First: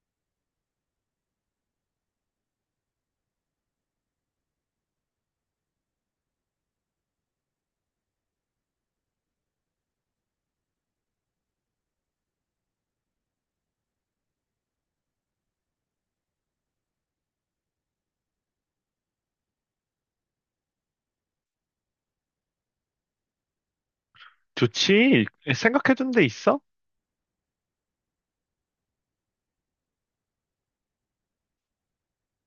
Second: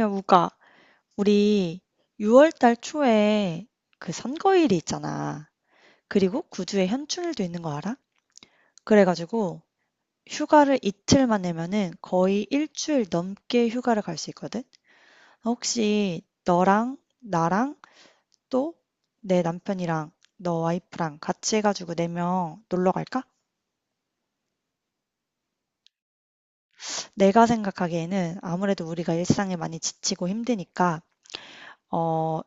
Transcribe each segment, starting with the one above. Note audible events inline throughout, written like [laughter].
야, 우가, 우리 6월 달 초에 그 선거일이 있잖아. 그리고 9주에 현충일도 있는 거 알아? 그래가지고 휴가를 이틀만 내면은 거의 일주일 넘게 휴가를 갈 수 있거든? 혹시 너랑 나랑 또 내 남편이랑 너 와이프랑 같이 해가지고 4명 놀러 갈까? 좋지. 생각해둔 데 있어? 내가 생각하기에는 아무래도 우리가 일상에 많이 지치고 힘드니까, 어,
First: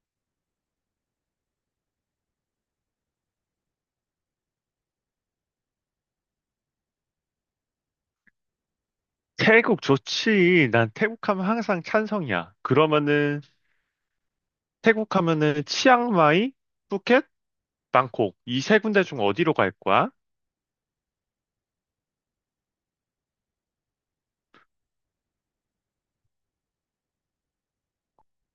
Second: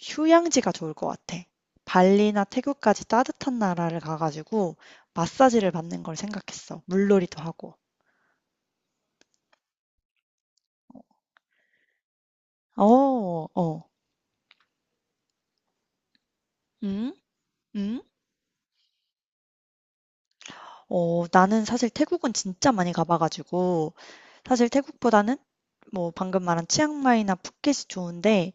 휴양지가 좋을 것 같아. 발리나 태국까지 따뜻한 나라를 가가지고 마사지를 받는 걸 생각했어. 물놀이도 하고. 태국 좋지. 난 태국 하면 항상 찬성이야. 어, 그러면은 어. 태국 하면은 치앙마이, 응? 푸켓, 응? 방콕 이 세 군데 중 어디로 갈 거야? 나는 사실 태국은 진짜 많이 가봐가지고 사실 태국보다는 뭐 방금 말한 치앙마이나 푸켓이 좋은데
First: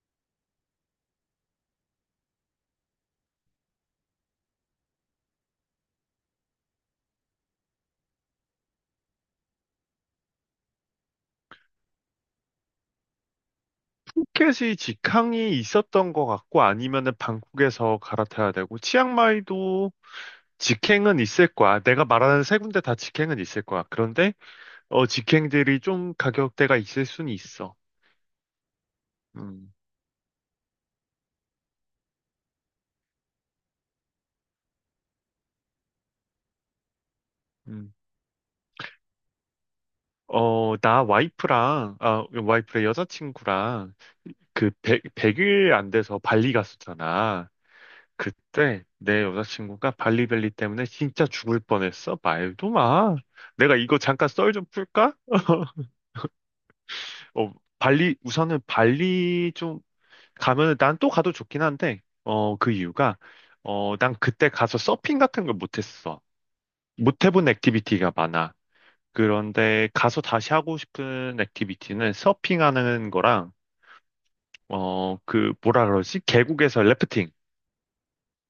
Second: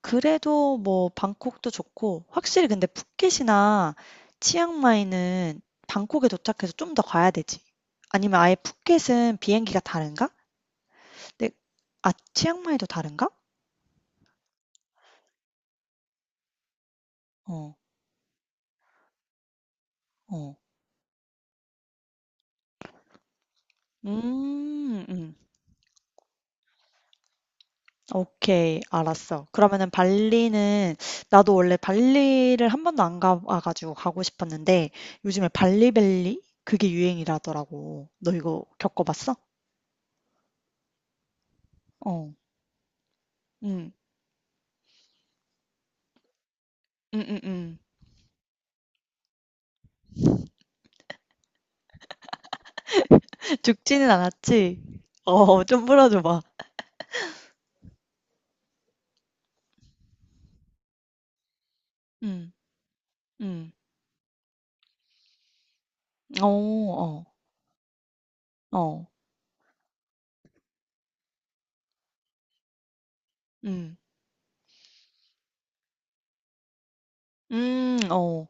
그래도 뭐 방콕도 좋고 확실히 근데 푸켓이나 치앙마이는 방콕에 도착해서 좀 더 가야 되지. 아니면 아예 푸켓은 비행기가 다른가? 네. 아 치앙마이도 다른가? 푸켓이 직항이 있었던 것 같고 아니면은 어. 방콕에서 갈아타야 되고 치앙마이도 어. 직행은 있을 거야. 내가 말하는 세 군데 다 직행은 있을 거야. 그런데 음. 음. 직행들이 좀 가격대가 있을 수는 있어. 오케이. 알았어. 음, 그러면은 발리는 나도 원래 발리를 한 번도 안 가봐 가지고 가고 싶었는데 요즘에 발리벨리 그게 음. 유행이라더라고. 너 이거 겪어 봤어? 나 와이프랑, 어. 와이프의 음. 여자친구랑 그 100, 일 안 돼서 발리 음음 갔었잖아. 응 그때 내 여자친구가 발리벨리 때문에 진짜 죽을 뻔했어. 말도 마. 내가 이거 죽지는 잠깐 썰 좀 않았지? 풀까? 어 좀 [laughs] 풀어줘 봐. 어, 우선은 발리 좀 가면은 난 또 가도 좋긴 한데, 음. 그 이유가, 음. 난 그때 가서 서핑 같은 걸 못했어. 어. 못 어. 해본 액티비티가 많아. 어. 그런데 가서 다시 하고 싶은 액티비티는 서핑하는 거랑, 음. 뭐라 그러지? 계곡에서 래프팅. 음. 어.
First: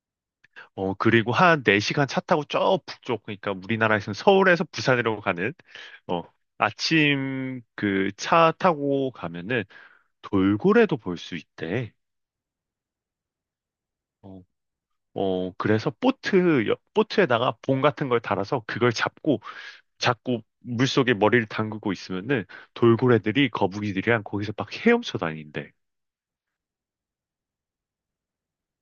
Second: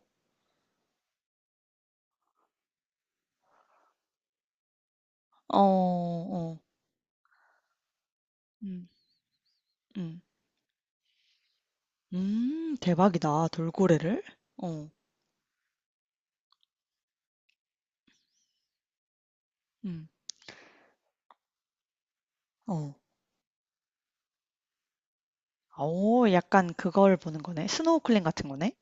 그리고 한 4시간 차 타고 저 북쪽, 그러니까 우리나라에서는 서울에서 부산으로 가는, 어. 어, 어. 아침 그 차 음. 타고 가면은 음. 돌고래도 볼 수 있대. 대박이다. 돌고래를? 어, 어. 그래서 보트, 보트에다가 봉 같은 걸 달아서 그걸 잡고 음. 자꾸 물속에 머리를 담그고 있으면은 어. 돌고래들이 거북이들이랑 거기서 막 헤엄쳐 다닌대. 아오 약간 그걸 보는 거네. 스노클링 같은 거네?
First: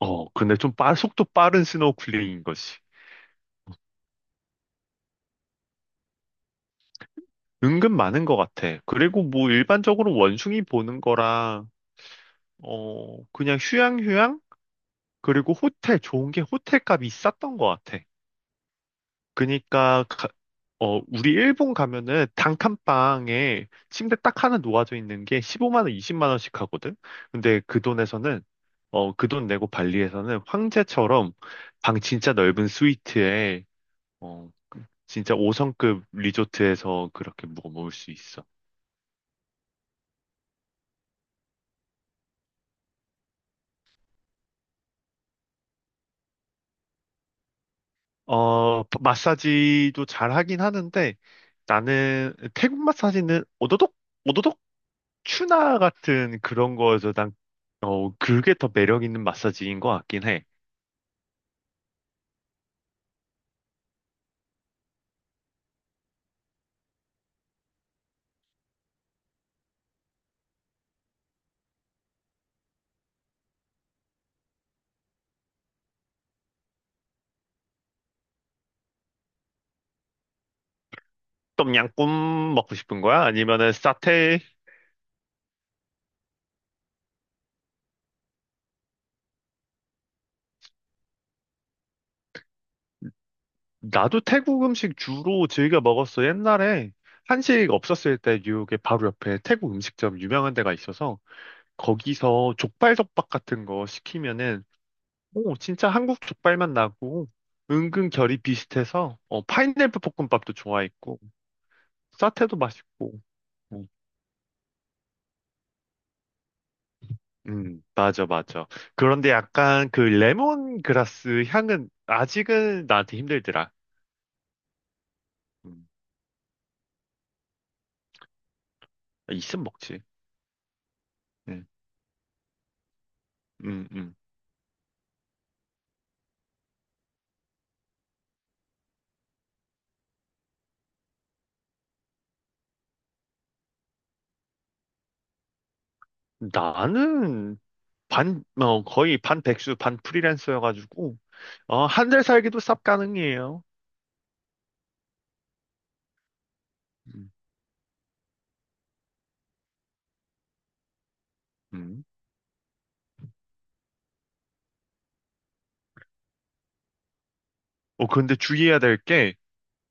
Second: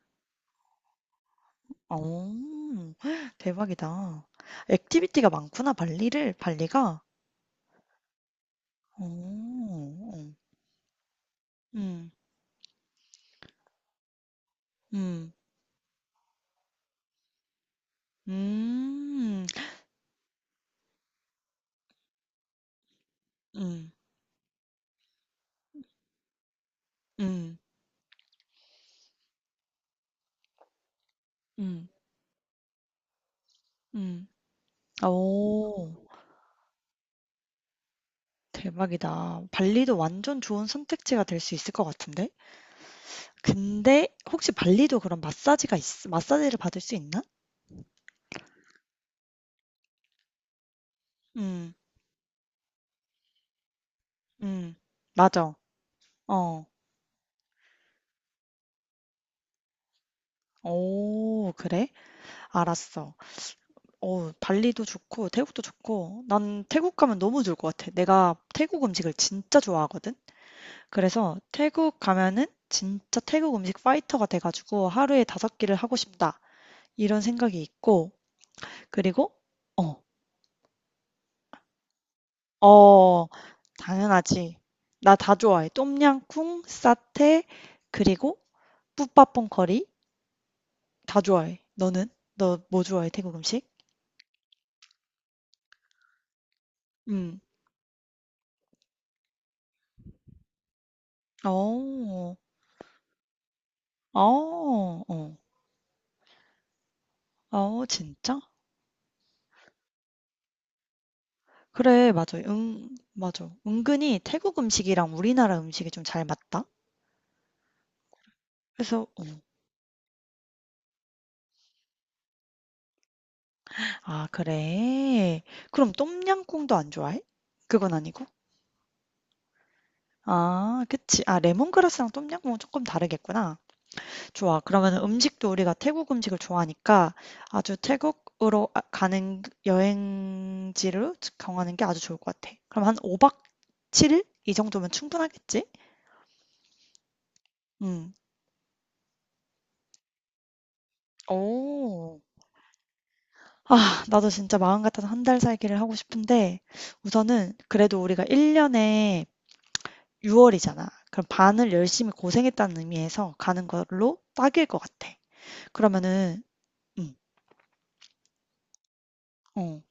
근데 좀 속도 빠른 오. 스노클링인 거지. [laughs] 대박이다. 액티비티가 많구나 발리를 발리가. 은근 많은 것 같아. 그리고 뭐 어. 일반적으로 어. 원숭이 보는 거랑 음. 그냥 휴양휴양? 음. 그리고 호텔, 좋은 게 호텔 값이 쌌던 것 같아. 음. 그니까, 우리 일본 가면은 단칸방에 음. 침대 딱 하나 놓아져 있는 게 15만 원, 20만 원씩 하거든? 음. 근데 그 돈에서는, 그 돈 내고 발리에서는 황제처럼 음. 방 진짜 넓은 스위트에, 음. 어, 진짜 오, 5성급 리조트에서 그렇게 묵어 먹을 수 있어. 대박이다. 발리도 완전 좋은 선택지가 될 수 있을 것 같은데? 근데 혹시 발리도 그런 마사지를 받을 수 있나? 마사지도 잘 하긴 하는데 음. 나는 태국 마사지는 오도독, 오도독 음, 맞아. 추나 같은 어. 그런 거에서 난, 그게 더 매력 있는 마사지인 것 같긴 해. 오, 그래? 알았어. 발리도 좋고, 태국도 좋고, 난 태국 가면 너무 좋을 것 같아. 내가 태국 음식을 진짜 좋아하거든? 그래서 태국 가면은 진짜 태국 음식 파이터가 돼가지고 하루에 다섯 끼를 하고 싶다. 이런 생각이 있고, 그리고, 어, 똠양꿍 먹고 싶은 거야? 어, 아니면은 사테? 당연하지. 나 다 좋아해. 똠양꿍, 사태, 그리고 뿌팟퐁 커리 다 좋아해. 너는? 너 뭐 좋아해, 태국 음식? 나도 태국 음식 주로 즐겨 먹었어. 옛날에 음. 한식 없었을 때 뉴욕에 바로 옆에 태국 음식점 유명한 데가 있어서 어. 거기서 족발 덮밥 같은 거 시키면은 어, 어. 오, 진짜 한국 족발맛 나고 어, 은근 결이 진짜? 비슷해서 파인애플 볶음밥도 좋아했고 그래 맞아. 사태도 응 맛있고. 맞아. 뭐, 음, 은근히 태국 음식이랑 우리나라 음식이 좀 잘 맞다. 맞아, 맞아. 그래서 어. 그런데 약간 그 레몬그라스 향은 아직은 나한테 힘들더라. 아 그래? 음, 그럼 똠양꿍도 안 좋아해? 그건 아니고? 있으면 먹지. 아 그치. 아 음, 레몬그라스랑 똠양꿍은 조금 다르겠구나. 음, 음. 좋아. 그러면 음식도 우리가 태국 음식을 좋아하니까 아주 가는 여행지를 정하는 게 아주 좋을 것 같아. 그럼 한 5박 7일? 이 정도면 충분하겠지? 나는 음. 반 거의 반 백수 반 프리랜서여가지고 한 어. 달 살기도 쌉 가능해요. 아 나도 진짜 마음 같아서 한 달 살기를 하고 싶은데 음, 우선은 그래도 우리가 1년에 6월이잖아. 그럼 반을 음. 열심히 고생했다는 의미에서 가는 걸로 딱일 것 같아. 그러면은 음. 근데 주의해야 될게 어.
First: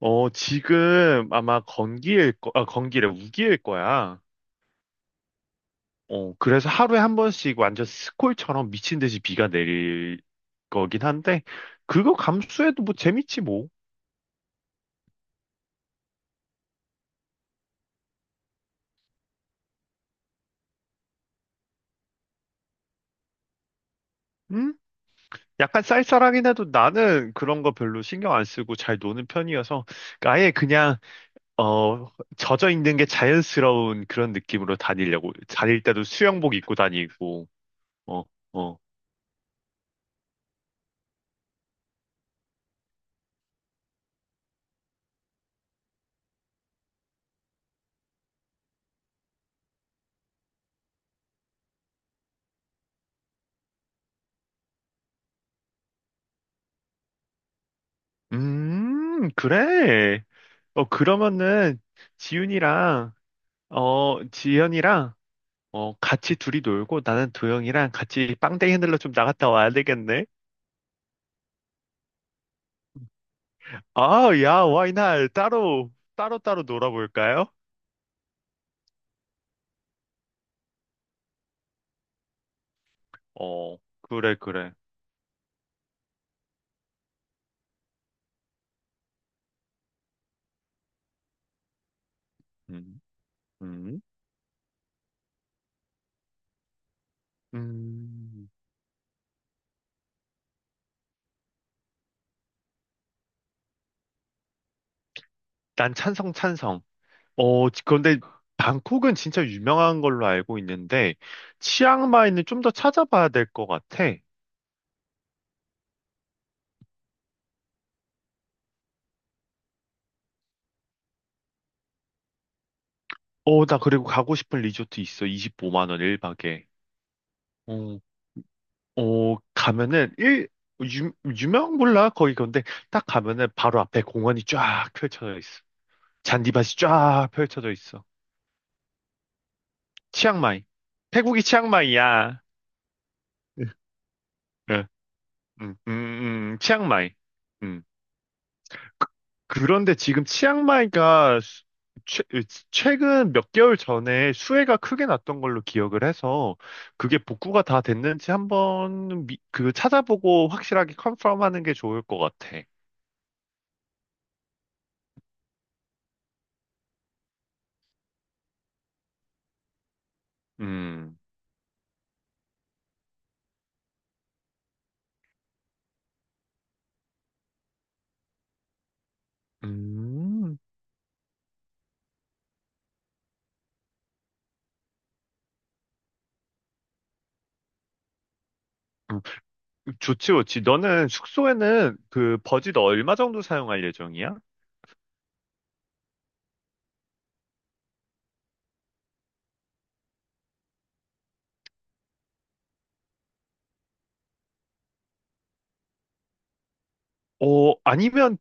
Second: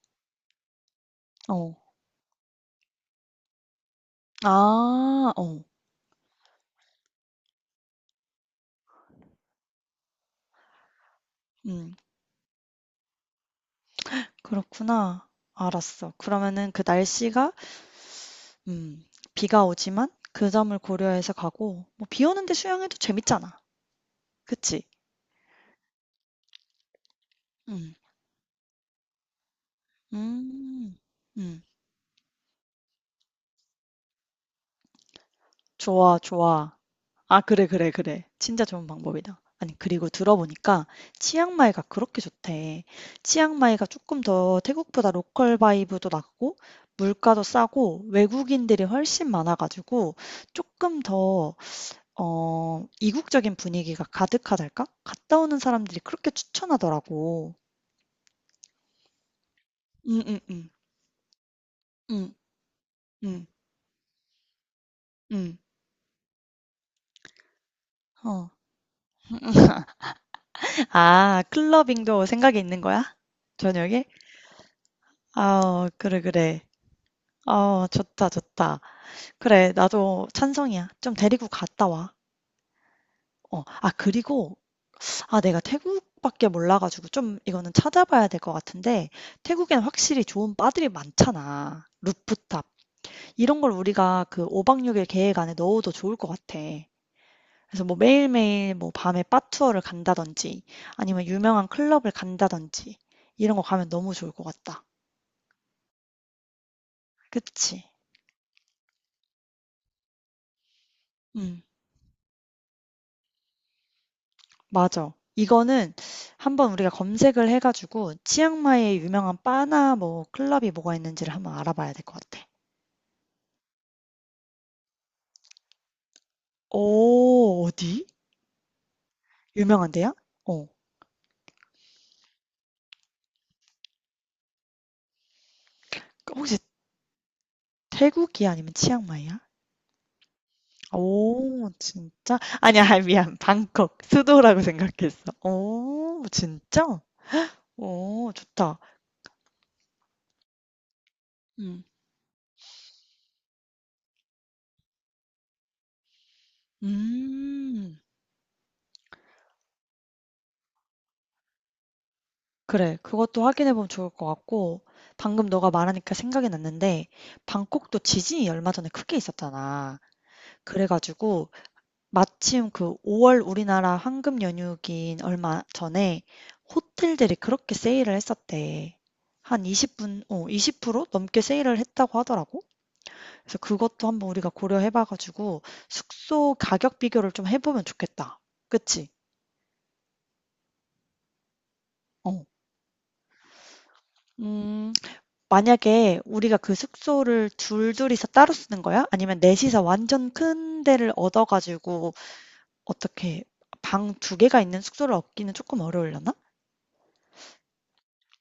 지금 아마 어. 건기래, 우기일 거야. 아. 어. 그래서 하루에 한 번씩 완전 스콜처럼 미친 듯이 비가 내릴 거긴 한데, 음. 그거 감수해도 뭐 재밌지 뭐. 그렇구나. 알았어. 그러면은 그 날씨가 음. 비가 오지만 그 점을 고려해서 가고 뭐 비 오는데 수영해도 재밌잖아. 응? 그치? 약간 쌀쌀하긴 해도 나는 그런 거 음. 별로 신경 안 쓰고 잘 노는 편이어서 아예 음. 그냥 음. 어 젖어 있는 게 자연스러운 그런 느낌으로 다니려고 다닐 때도 좋아, 수영복 입고 좋아. 아 다니고. 그래, 그래, 어, 그래. 진짜 어. 좋은 방법이다. 아니 그리고 들어보니까 치앙마이가 그렇게 좋대. 치앙마이가 조금 더 태국보다 로컬 바이브도 낮고 물가도 싸고 외국인들이 훨씬 많아 가지고 조금 더 이국적인 분위기가 가득하달까? 갔다 오는 사람들이 그렇게 추천하더라고. 그래. 응응응, 그러면은 응응응. 지윤이랑 지현이랑 같이 둘이 놀고 나는 도영이랑 같이 어. 빵댕이 흔들러 좀 나갔다 와야 되겠네. 아 클러빙도 생각이 있는 거야? 저녁에? 야, 와이날 아 따로 그래, 따로 그래. 따로 놀아볼까요? 어 좋다, 좋다. 그래, 나도 찬성이야. 좀 데리고 갔다 와. 어, 어, 아, 그래, 그리고, 그래. 아, 내가 태국밖에 몰라가지고 좀 이거는 찾아봐야 될 것 같은데, 태국엔 확실히 좋은 바들이 많잖아. 루프탑. 음, 이런 걸 음, 우리가 그 5박 6일 계획 안에 넣어도 좋을 것 같아. 그래서 뭐 음. 매일매일 뭐 밤에 바 투어를 간다든지, 아니면 유명한 클럽을 간다든지, 이런 거 가면 너무 좋을 것 같다. 난 찬성, 찬성. 그치? 그런데 방콕은 진짜 유명한 걸로 알고 있는데 음. 치앙마이는 좀 더 찾아봐야 될 것 같아. 맞아. 이거는 한번 우리가 검색을 해 가지고 치앙마이에 유명한 바나 뭐 클럽이 뭐가 있는지를 한번 알아봐야 될 것 같아. 나 그리고 가고 싶은 리조트 있어. 25만 원 1박에. 오, 어디? 어, 가면은 유명한데요? 일, 어. 유, 유명 몰라 거기 근데 딱 가면은 바로 앞에 공원이 쫙 펼쳐져 있어. 그 혹시 잔디밭이 쫙 펼쳐져 있어. 태국이야 아니면 치앙마이야? 치앙마이. 태국이 오, 진짜? 치앙마이야. 아니야, 아니, 미안. 응, 방콕, 수도라고 응, 생각했어. 응, 오, 응, 응, 진짜? 치앙마이. 음. 오, 좋다. 그런데 지금 치앙마이가 음. 최, 최근 몇 개월 전에 수해가 크게 났던 걸로 기억을 해서 그게 복구가 다 음. 됐는지 한번 그 찾아보고 확실하게 컨펌하는 게 좋을 것 같아. 그래. 그것도 확인해 보면 좋을 것 같고 방금 너가 말하니까 생각이 났는데 방콕도 지진이 얼마 전에 크게 있었잖아. 그래 음. 가지고 마침 그 5월 우리나라 황금 연휴긴 얼마 전에 호텔들이 그렇게 세일을 했었대. 한 음, 20% 넘게 세일을 했다고 하더라고. 그래서 그것도 한번 우리가 고려해 봐 가지고 숙소 가격 비교를 좀 해보면 좋겠다. 그치? 음, 좋지, 좋지. 너는 숙소에는 그 어. 버짓 얼마 정도 사용할 예정이야? 음, 만약에 우리가 그 숙소를 둘둘이서 따로 쓰는 거야? 아니면 넷이서 완전 큰 데를 얻어 가지고 어떻게 방 두 개가 있는 숙소를 얻기는 조금 어려울려나? 아니면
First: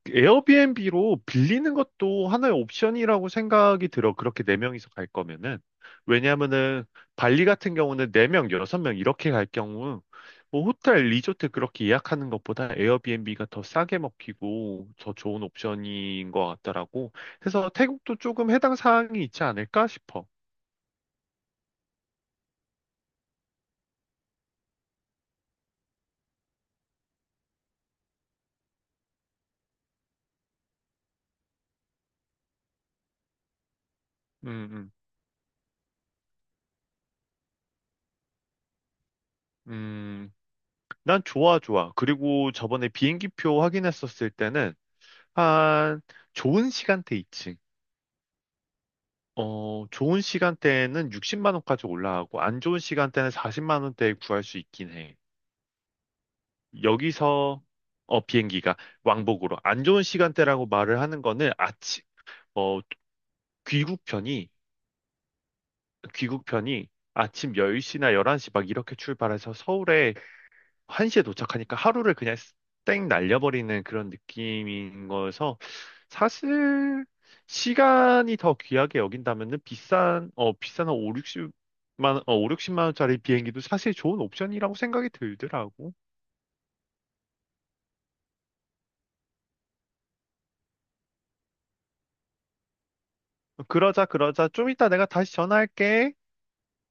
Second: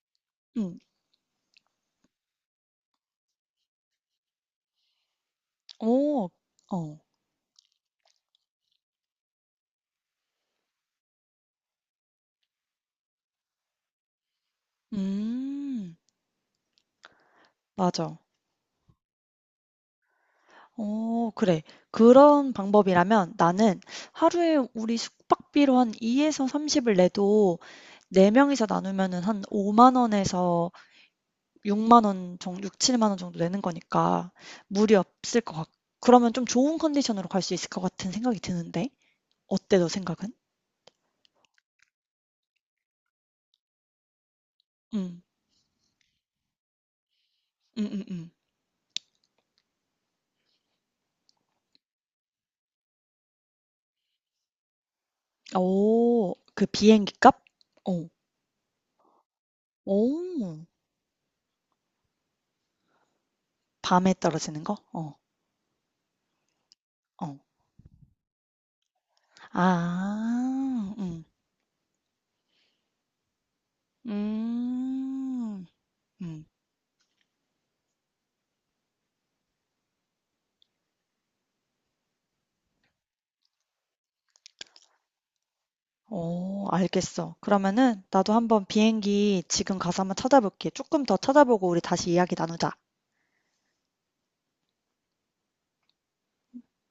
음. 에어비앤비로 빌리는 것도 하나의 옵션이라고 생각이 들어. 그렇게 네명이서갈 거면은. 오. 왜냐면은 어. 발리 같은 경우는 네명 여섯 명 이렇게 갈 경우 뭐 호텔, 리조트 그렇게 예약하는 것보다 에어비앤비가 더 싸게 먹히고 더 좋은 음. 옵션인 것 같더라고. 그래서 태국도 맞아. 조금 해당 사항이 있지 않을까 싶어. 어 그래. 그런 방법이라면 나는 하루에 우리 숙박비로 한2서3 0을 내도 4 명이서 나누면은 한5만 원에서 6만 원 정도, 6, 7만 원 정도 내는 거니까 음, 음. 무리 없을 것 같고. 그러면 좀 좋은 컨디션으로 갈 수 있을 것 같은 생각이 드는데. 어때, 너 생각은? 음, 난 좋아, 좋아. 그리고 저번에 비행기표 확인했었을 때는 응, 한 좋은 시간대 있지. 응, 응, 응. 좋은 시간대에는 60만 원까지 올라가고 안 좋은 시간대는 40만 원대에 구할 수 있긴 해. 오, 그 비행기 값? 여기서 오, 비행기가 왕복으로 안 좋은 오, 시간대라고 말을 하는 거는 아침 어, 밤에 귀국편이 떨어지는 거? 어, 귀국편이 어. 아침 10시나 11시 막 이렇게 출발해서 서울에 아, 응, 1시에 도착하니까 하루를 그냥 땡 날려버리는 그런 느낌인 거여서 음, 음. 사실 시간이 더 귀하게 여긴다면은 비싼 한 5, 6만어 5, 60만 원짜리 비행기도 사실 좋은 옵션이라고 생각이 들더라고. 오, 알겠어. 그러면은 나도 한번 비행기 지금 가서 한번 찾아볼게. 조금 더 찾아보고 우리 다시 이야기 나누자. 그러자, 그러자. 좀 이따 내가 다시 전화할게.